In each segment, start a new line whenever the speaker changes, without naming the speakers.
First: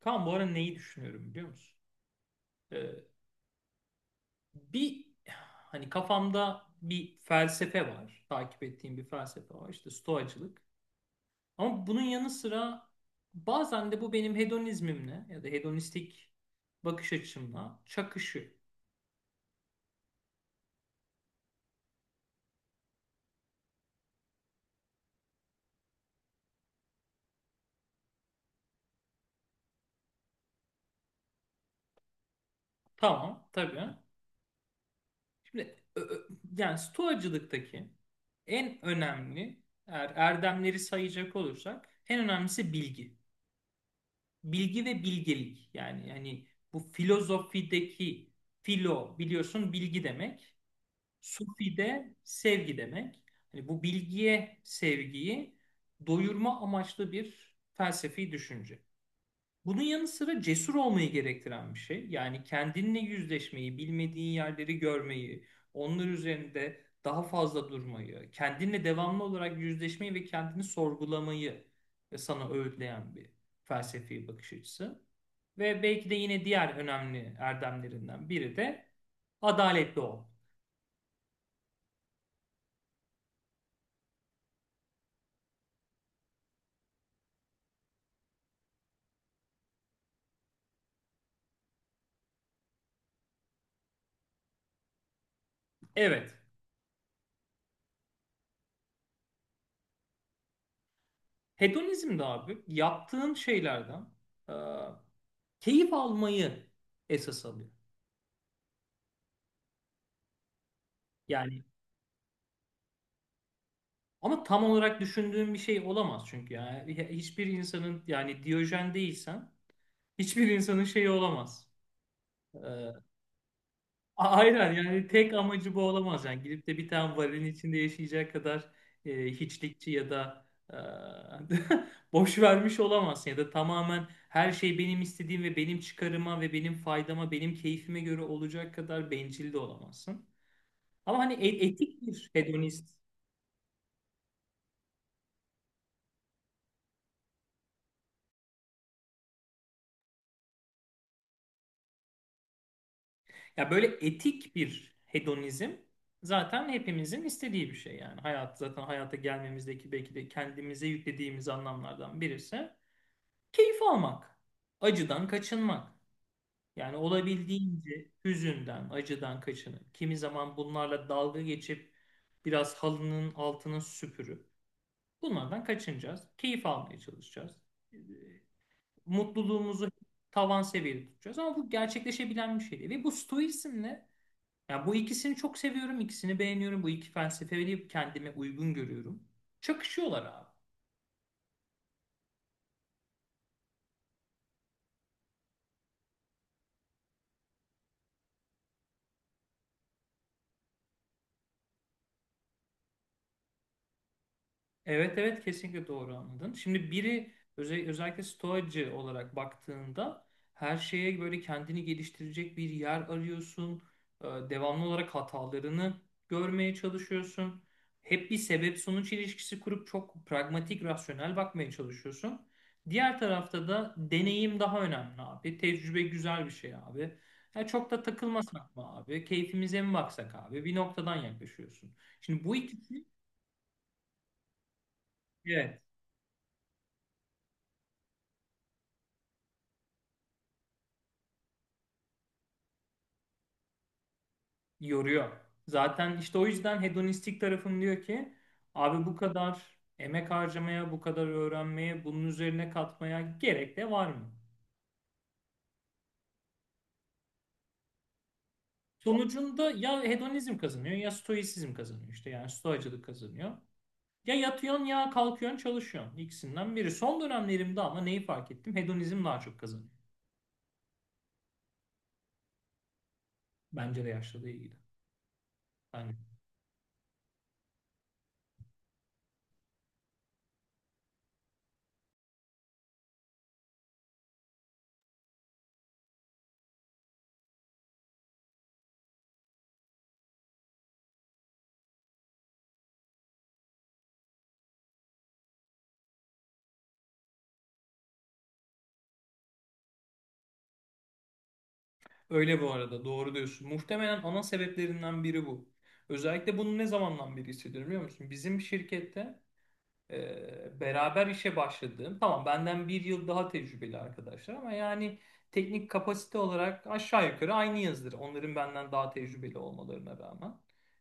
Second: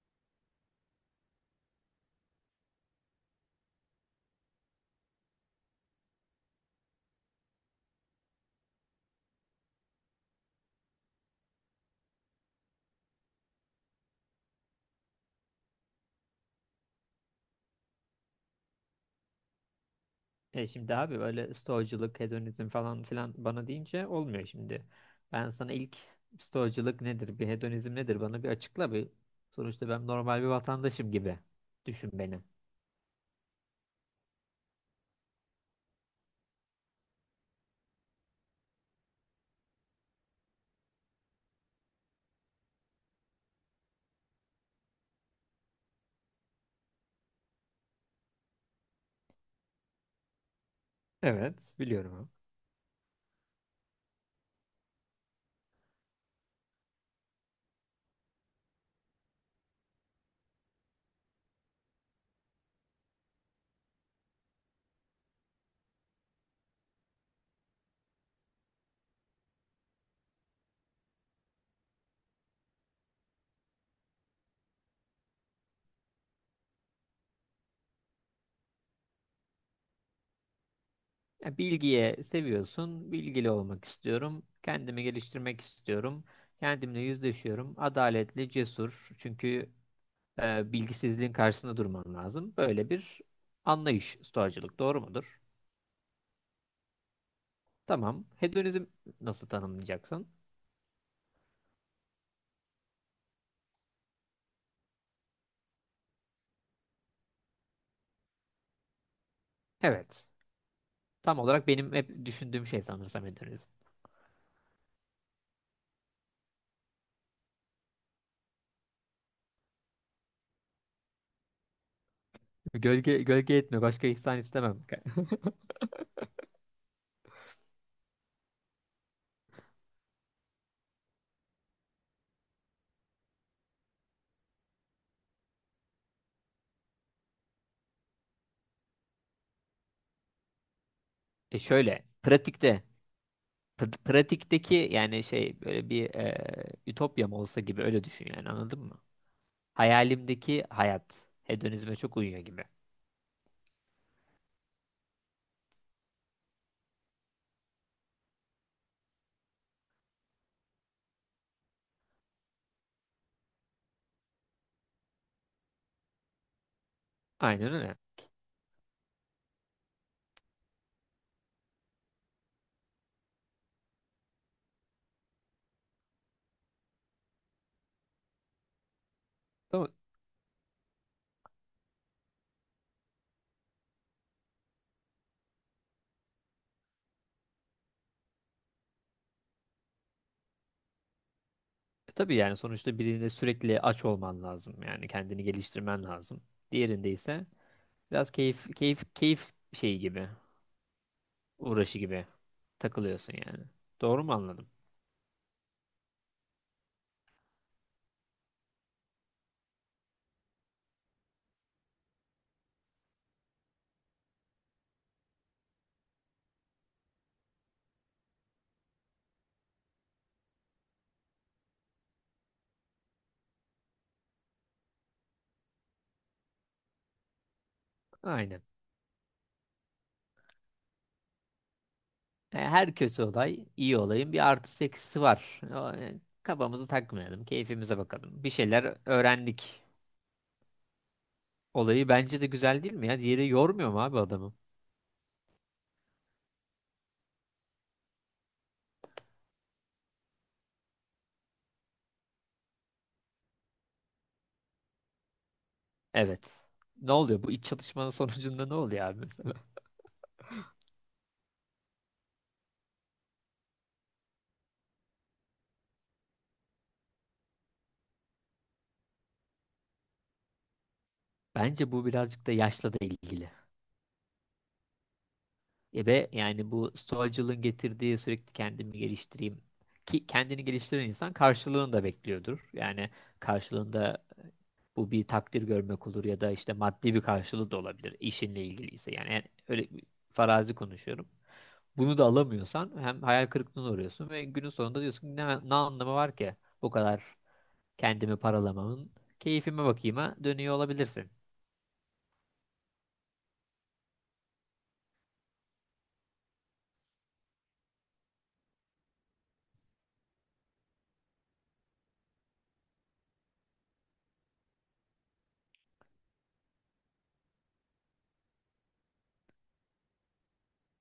Kaan bu ara neyi düşünüyorum biliyor musun? Ee, bir hani Kafamda bir felsefe var. Takip ettiğim bir felsefe var. İşte stoacılık. Ama bunun yanı sıra bazen de bu benim hedonizmimle ya da hedonistik bakış açımla çakışıyor.
Şimdi abi böyle stoacılık, hedonizm falan filan bana deyince olmuyor şimdi. Ben sana ilk stoacılık nedir, bir hedonizm nedir bana bir açıkla bir. Sonuçta ben normal bir vatandaşım gibi düşün beni.
Tamam, tabii. Şimdi stoacılıktaki en önemli eğer erdemleri sayacak olursak en önemlisi bilgi. Bilgi ve bilgelik, yani bu filozofideki filo biliyorsun bilgi demek.
Evet,
Sufi
biliyorum
de
abi.
sevgi demek. Hani bu bilgiye sevgiyi doyurma amaçlı bir felsefi düşünce. Bunun yanı sıra cesur olmayı gerektiren bir şey. Yani kendinle yüzleşmeyi, bilmediğin yerleri görmeyi, onlar üzerinde daha fazla durmayı, kendinle devamlı olarak yüzleşmeyi ve kendini sorgulamayı sana öğütleyen bir felsefi bakış açısı. Ve belki de yine diğer önemli erdemlerinden biri de adaletli ol.
Ya bilgiye seviyorsun, bilgili olmak istiyorum, kendimi geliştirmek istiyorum, kendimle yüzleşiyorum, adaletli, cesur. Çünkü bilgisizliğin karşısında durman lazım. Böyle bir anlayış stoacılık, doğru mudur?
Evet,
Tamam. Hedonizm nasıl tanımlayacaksın?
hedonizm de abi yaptığın şeylerden e, keyif almayı esas alıyor.
Evet. Tam
Yani
olarak benim hep düşündüğüm şey sanırsam hedonizm.
ama tam olarak düşündüğüm bir şey olamaz çünkü yani hiçbir insanın, yani Diyojen değilsen hiçbir insanın şeyi olamaz. Ee,
Gölge, gölge etme. Başka ihsan
aynen,
istemem.
yani tek amacı bu olamaz, yani gidip de bir tane varilin içinde yaşayacak kadar hiçlikçi ya da e, boş vermiş olamazsın ya da tamamen her şey benim istediğim ve benim çıkarıma ve benim faydama benim keyfime göre olacak kadar bencil de olamazsın. Ama hani
E
etik
şöyle.
bir
Pratikte.
hedonist.
Pratikteki yani şey böyle bir ütopyam olsa gibi öyle düşün, yani anladın mı? Hayalimdeki hayat. Hedonizme çok uyuyor gibi.
Ya böyle etik bir hedonizm zaten hepimizin istediği bir şey yani. Hayat zaten hayata gelmemizdeki belki de kendimize yüklediğimiz anlamlardan birisi keyif almak, acıdan kaçınmak. Yani
Aynen öyle.
olabildiğince hüzünden, acıdan kaçının, kimi zaman bunlarla dalga geçip biraz halının altını süpürüp bunlardan kaçınacağız. Keyif almaya çalışacağız. Ee,
Ama
Mutluluğumuzu tavan seviyede tutacağız ama bu gerçekleşebilen bir şey değil. Ve bu stoizmle, yani bu ikisini çok seviyorum, ikisini beğeniyorum. Bu iki felsefeyi kendime uygun görüyorum. Çakışıyorlar abi.
tabii yani sonuçta birinde sürekli aç olman lazım. Yani kendini geliştirmen lazım. Diğerinde ise biraz keyif keyif keyif şeyi gibi, uğraşı gibi takılıyorsun yani. Doğru mu anladım?
Evet, evet, kesinlikle doğru anladın. Şimdi biri özellikle stoacı olarak baktığında her şeye böyle kendini geliştirecek bir yer arıyorsun. Devamlı olarak hatalarını görmeye çalışıyorsun. Hep bir sebep sonuç ilişkisi kurup çok pragmatik, rasyonel bakmaya çalışıyorsun. Diğer tarafta da deneyim daha önemli abi. Tecrübe güzel bir şey abi. Ya çok da
Aynen.
takılmasak mı abi? Keyfimize mi baksak abi? Bir noktadan yaklaşıyorsun. Şimdi bu
Her
ikisi.
kötü olay iyi olayın bir artısı eksisi var.
Evet.
Kafamızı takmayalım, keyfimize bakalım. Bir şeyler öğrendik. Olayı bence de güzel, değil mi ya? Diğeri yormuyor mu abi adamı?
Yoruyor. Zaten işte o yüzden hedonistik tarafım diyor ki abi bu kadar emek harcamaya, bu kadar öğrenmeye, bunun üzerine katmaya gerek de var mı?
Evet. Ne oluyor? Bu iç çatışmanın sonucunda ne oluyor abi mesela?
Sonucunda ya hedonizm kazanıyor ya stoisizm kazanıyor, işte yani stoacılık kazanıyor. Ya yatıyorsun ya kalkıyorsun çalışıyorsun, ikisinden biri. Son dönemlerimde ama neyi fark ettim? Hedonizm daha çok kazanıyor.
Bence bu birazcık da yaşla da ilgili.
Bence de yaşlılığa ilgili.
E
Yani
be yani bu stoacılığın getirdiği sürekli kendimi geliştireyim. Ki kendini geliştiren insan karşılığını da bekliyordur. Yani karşılığında, bu bir takdir görmek olur ya da işte maddi bir karşılığı da olabilir işinle ilgiliyse. Yani öyle bir farazi konuşuyorum. Bunu da alamıyorsan hem hayal kırıklığına uğruyorsun ve günün sonunda diyorsun ki ne, ne anlamı var ki bu kadar kendimi paralamamın, keyfime bakayım'a dönüyor olabilirsin.
öyle, bu arada doğru diyorsun. Muhtemelen ana sebeplerinden biri bu. Özellikle bunu ne zamandan beri hissediyorum biliyor musun? Bizim şirkette beraber işe başladığım, tamam benden bir yıl daha tecrübeli arkadaşlar ama yani teknik kapasite olarak aşağı yukarı aynı yazdır. Onların benden daha tecrübeli olmalarına rağmen.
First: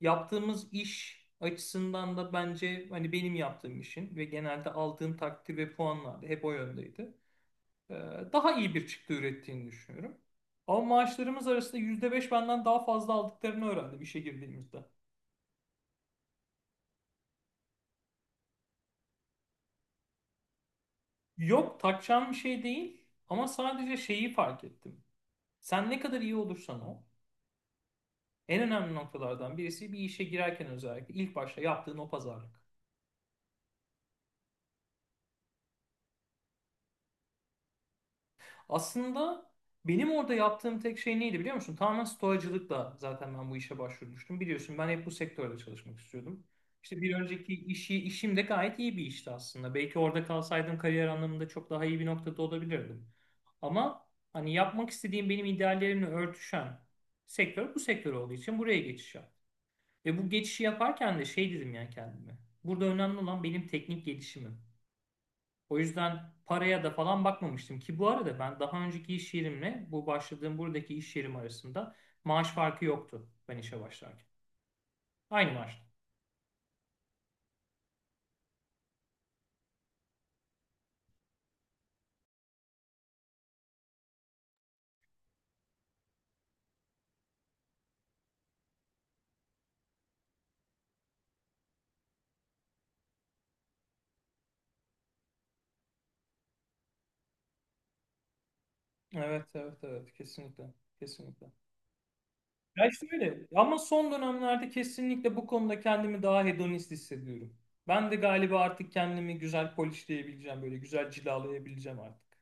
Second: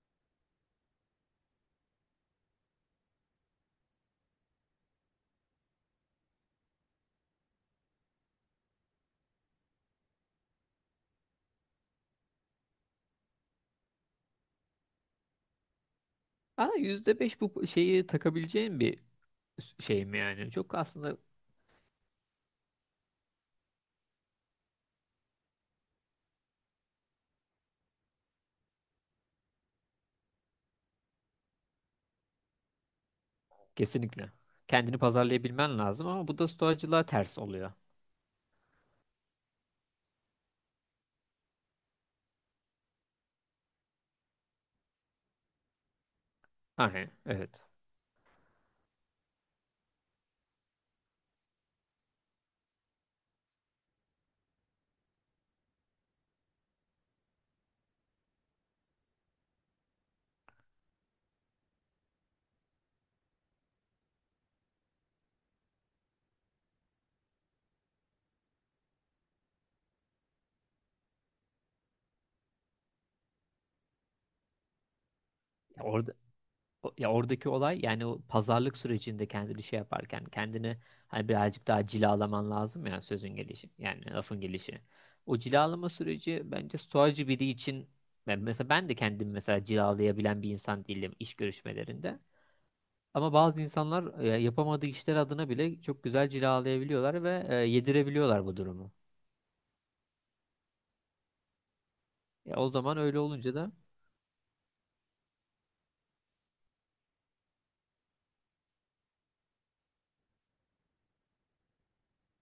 Yaptığımız iş açısından da bence hani benim yaptığım işin ve genelde aldığım takdir ve puanlar da hep o yöndeydi. Ee, Daha iyi bir çıktı ürettiğini düşünüyorum. Ama maaşlarımız arasında %5 benden daha fazla aldıklarını öğrendim işe girdiğimizde.
Ama %5 bu şeyi takabileceğin bir şey mi yani? Çok aslında.
Yok, takacağım bir şey değil ama sadece şeyi fark ettim. Sen ne kadar iyi olursan ol, en önemli noktalardan birisi bir işe girerken özellikle ilk başta yaptığın o pazarlık.
Kesinlikle. Kendini pazarlayabilmen lazım ama bu da stoacılığa ters oluyor.
Aslında benim orada yaptığım tek şey neydi biliyor musun? Tamamen stoacılıkla zaten ben bu işe başvurmuştum. Biliyorsun ben hep bu sektörde çalışmak istiyordum. İşte
Aynen,
bir önceki
evet.
işim de gayet iyi bir işti aslında. Belki orada kalsaydım kariyer anlamında çok daha iyi bir noktada olabilirdim. Ama hani yapmak istediğim, benim ideallerimle örtüşen sektör bu sektör olduğu için buraya geçiş yaptım. Ve bu geçişi yaparken de şey dedim ya kendime. Burada önemli olan benim teknik gelişimim. O yüzden paraya da falan bakmamıştım ki, bu arada ben daha önceki iş yerimle bu başladığım buradaki iş yerim arasında maaş farkı yoktu ben işe başlarken. Aynı maaştı.
Ya orada ya oradaki olay yani o pazarlık sürecinde kendini şey yaparken kendini hani birazcık daha cilalaman lazım ya, sözün gelişi yani lafın gelişi. O cilalama süreci bence stoacı biri için, ben mesela ben de kendimi mesela cilalayabilen bir insan değilim iş görüşmelerinde. Ama bazı insanlar yapamadığı işler adına bile çok güzel cilalayabiliyorlar ve yedirebiliyorlar bu durumu.
Evet, evet, evet. Kesinlikle. Kesinlikle.
Ya o
Ya
zaman öyle
şöyle,
olunca da
ama son dönemlerde kesinlikle bu konuda kendimi daha hedonist hissediyorum. Ben de galiba artık kendimi güzel polishleyebileceğim, böyle güzel cilalayabileceğim artık.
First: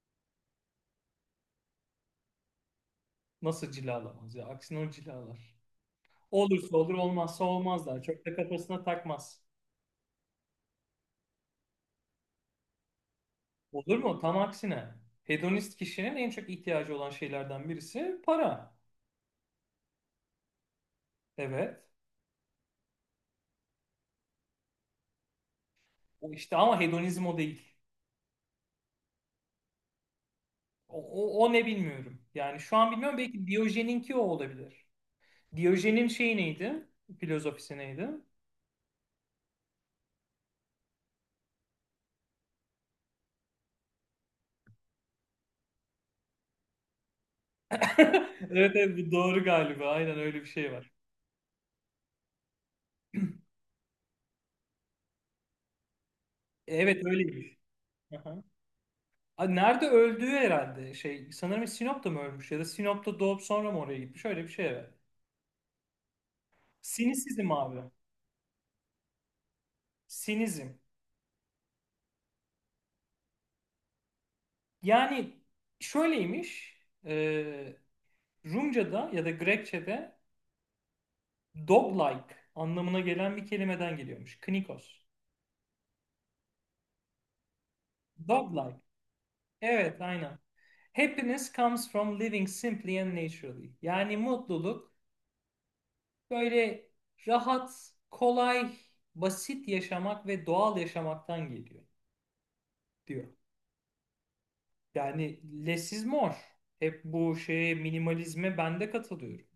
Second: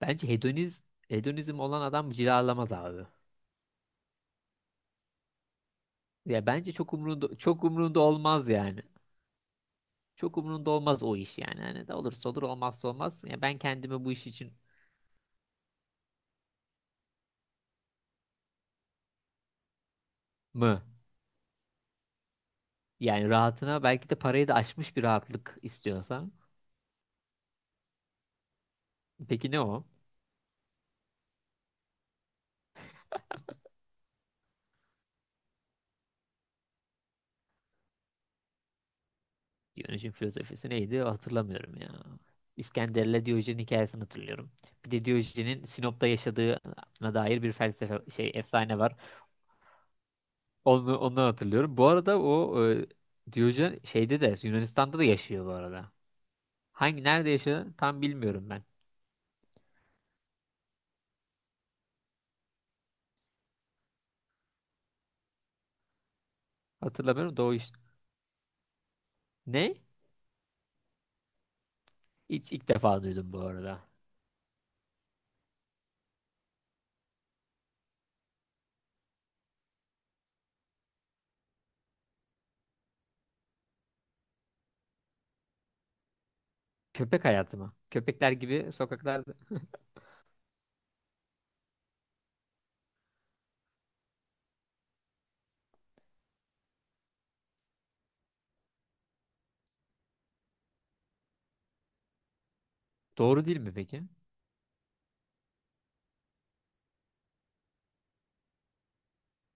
bence hedonizm olan adam cilalamaz abi.
Nasıl cilalamaz ya? Aksine o cilalar.
Ya bence
Olursa olur, olmazsa
çok umrunda
olmazlar. Çok da
olmaz
kafasına
yani.
takmaz.
Çok umurunda olmaz o iş yani. Hani de olursa olur olmazsa olmaz. Ya ben
Olur
kendimi bu
mu?
iş
Tam
için
aksine. Hedonist kişinin en çok ihtiyacı olan şeylerden birisi para.
mı?
Evet.
Yani rahatına, belki de parayı da aşmış bir rahatlık
O
istiyorsan.
işte ama hedonizm o değil.
Peki ne o?
O, O ne bilmiyorum. Yani şu an bilmiyorum. Belki Diyojen'inki o olabilir. Diyojen'in şeyi neydi? Filozofisi neydi?
Diyojen'in filozofisi neydi? Hatırlamıyorum ya. İskender'le Diyojen hikayesini hatırlıyorum. Bir de Diyojen'in Sinop'ta yaşadığına dair bir felsefe şey
Evet,
efsane var.
evet, bu doğru galiba. Aynen öyle bir şey var.
Onu ondan hatırlıyorum. Bu arada Diyojen şeyde de Yunanistan'da da yaşıyor bu arada.
Evet,
Hangi nerede
öyleymiş.
yaşıyor tam
Aha.
bilmiyorum ben.
Aa, nerede öldüğü herhalde şey, sanırım Sinop'ta mı ölmüş ya da Sinop'ta doğup sonra mı oraya gitmiş, öyle bir şey, evet.
Hatırlamıyorum da
Sinisizm
o iş.
abi.
Ne?
Sinizm.
Hiç ilk defa duydum bu arada.
Yani şöyleymiş. E, Rumca'da ya da Grekçe'de dog-like anlamına gelen bir kelimeden geliyormuş. Knikos.
Köpek hayatı mı? Köpekler gibi
Dog-like.
sokaklarda.
Evet, aynen. Happiness comes from living simply and naturally. Yani mutluluk böyle rahat, kolay, basit yaşamak ve doğal yaşamaktan geliyor diyor.
Doğru değil mi peki?
Yani less is more. Hep bu şeye, minimalizme ben de katılıyorum.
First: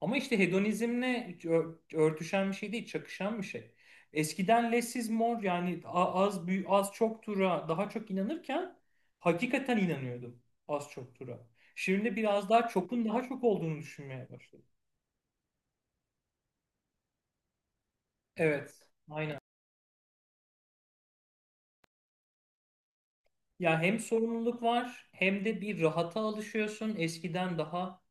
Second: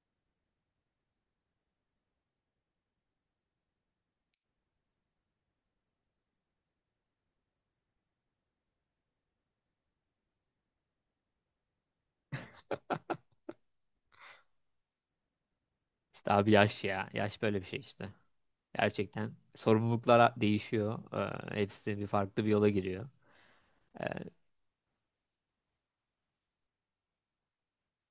Ama işte hedonizmle örtüşen bir şey değil, çakışan bir şey. Eskiden less is more, yani az büyük, az çok tura daha çok inanırken hakikaten inanıyordum az çok tura. Şimdi biraz daha çokun daha çok olduğunu düşünmeye başladım.
İşte abi yaş ya. Yaş böyle bir şey işte.
Evet,
Gerçekten
aynen.
sorumluluklar değişiyor. Hepsi bir farklı bir yola giriyor.
Ya hem
Ee,
sorumluluk var hem de bir rahata alışıyorsun. Eskiden daha,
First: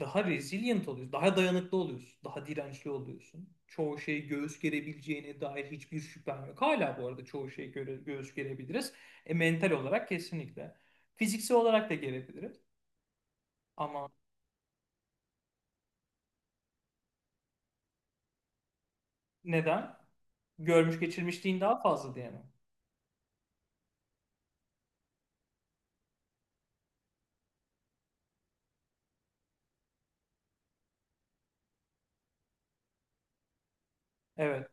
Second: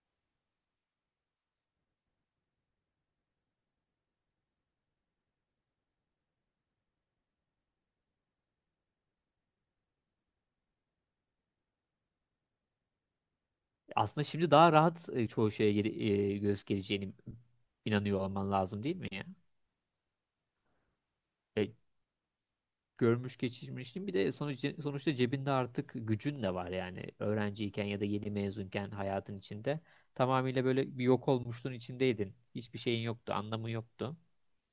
resilient oluyorsun, daha dayanıklı oluyorsun, daha dirençli oluyorsun. Çoğu şeyi göğüs gerebileceğine dair hiçbir şüphem yok. Hala bu arada çoğu şeyi göğüs gerebiliriz. Mental olarak kesinlikle. Fiziksel olarak da gerebiliriz. Ama
aslında şimdi daha rahat çoğu şeye göz geleceğini inanıyor olman lazım, değil mi ya?
neden? Görmüş geçirmişliğin
E,
daha fazla diye mi?
görmüş geçirmişsin. Bir de sonuçta cebinde artık gücün de var yani öğrenciyken ya da yeni mezunken hayatın içinde. Tamamıyla böyle bir yok olmuşluğun içindeydin. Hiçbir şeyin yoktu, anlamı yoktu.
Evet.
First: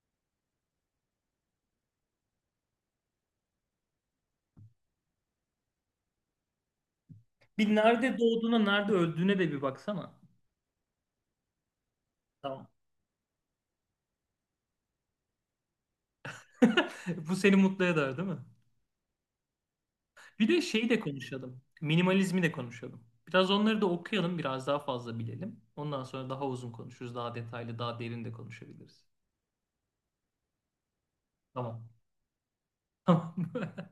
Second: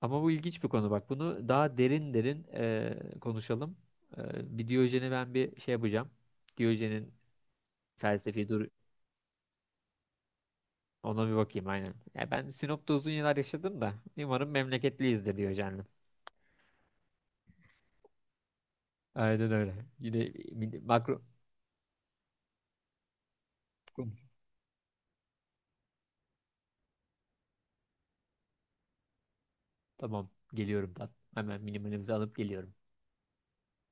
Ama bu ilginç bir konu bak. Bunu daha derin derin konuşalım. Bir Diyojen'i ben bir şey yapacağım. Diyojen'in
Bir nerede
felsefi
doğduğuna,
dur,
nerede öldüğüne de bir baksana.
ona bir bakayım aynen. Ya ben
Tamam.
Sinop'ta uzun yıllar yaşadım da umarım memleketliyizdir Diyojen'le.
Bu seni mutlu eder, değil mi?
Aynen öyle. Yine
Bir de şeyi de
makro
konuşalım. Minimalizmi de konuşalım. Biraz onları da okuyalım, biraz daha fazla bilelim. Ondan sonra daha uzun konuşuruz, daha detaylı, daha derin de konuşabiliriz.
Tamam, geliyorum ben. Hemen
Tamam.
minimalimizi alıp geliyorum.
Tamam.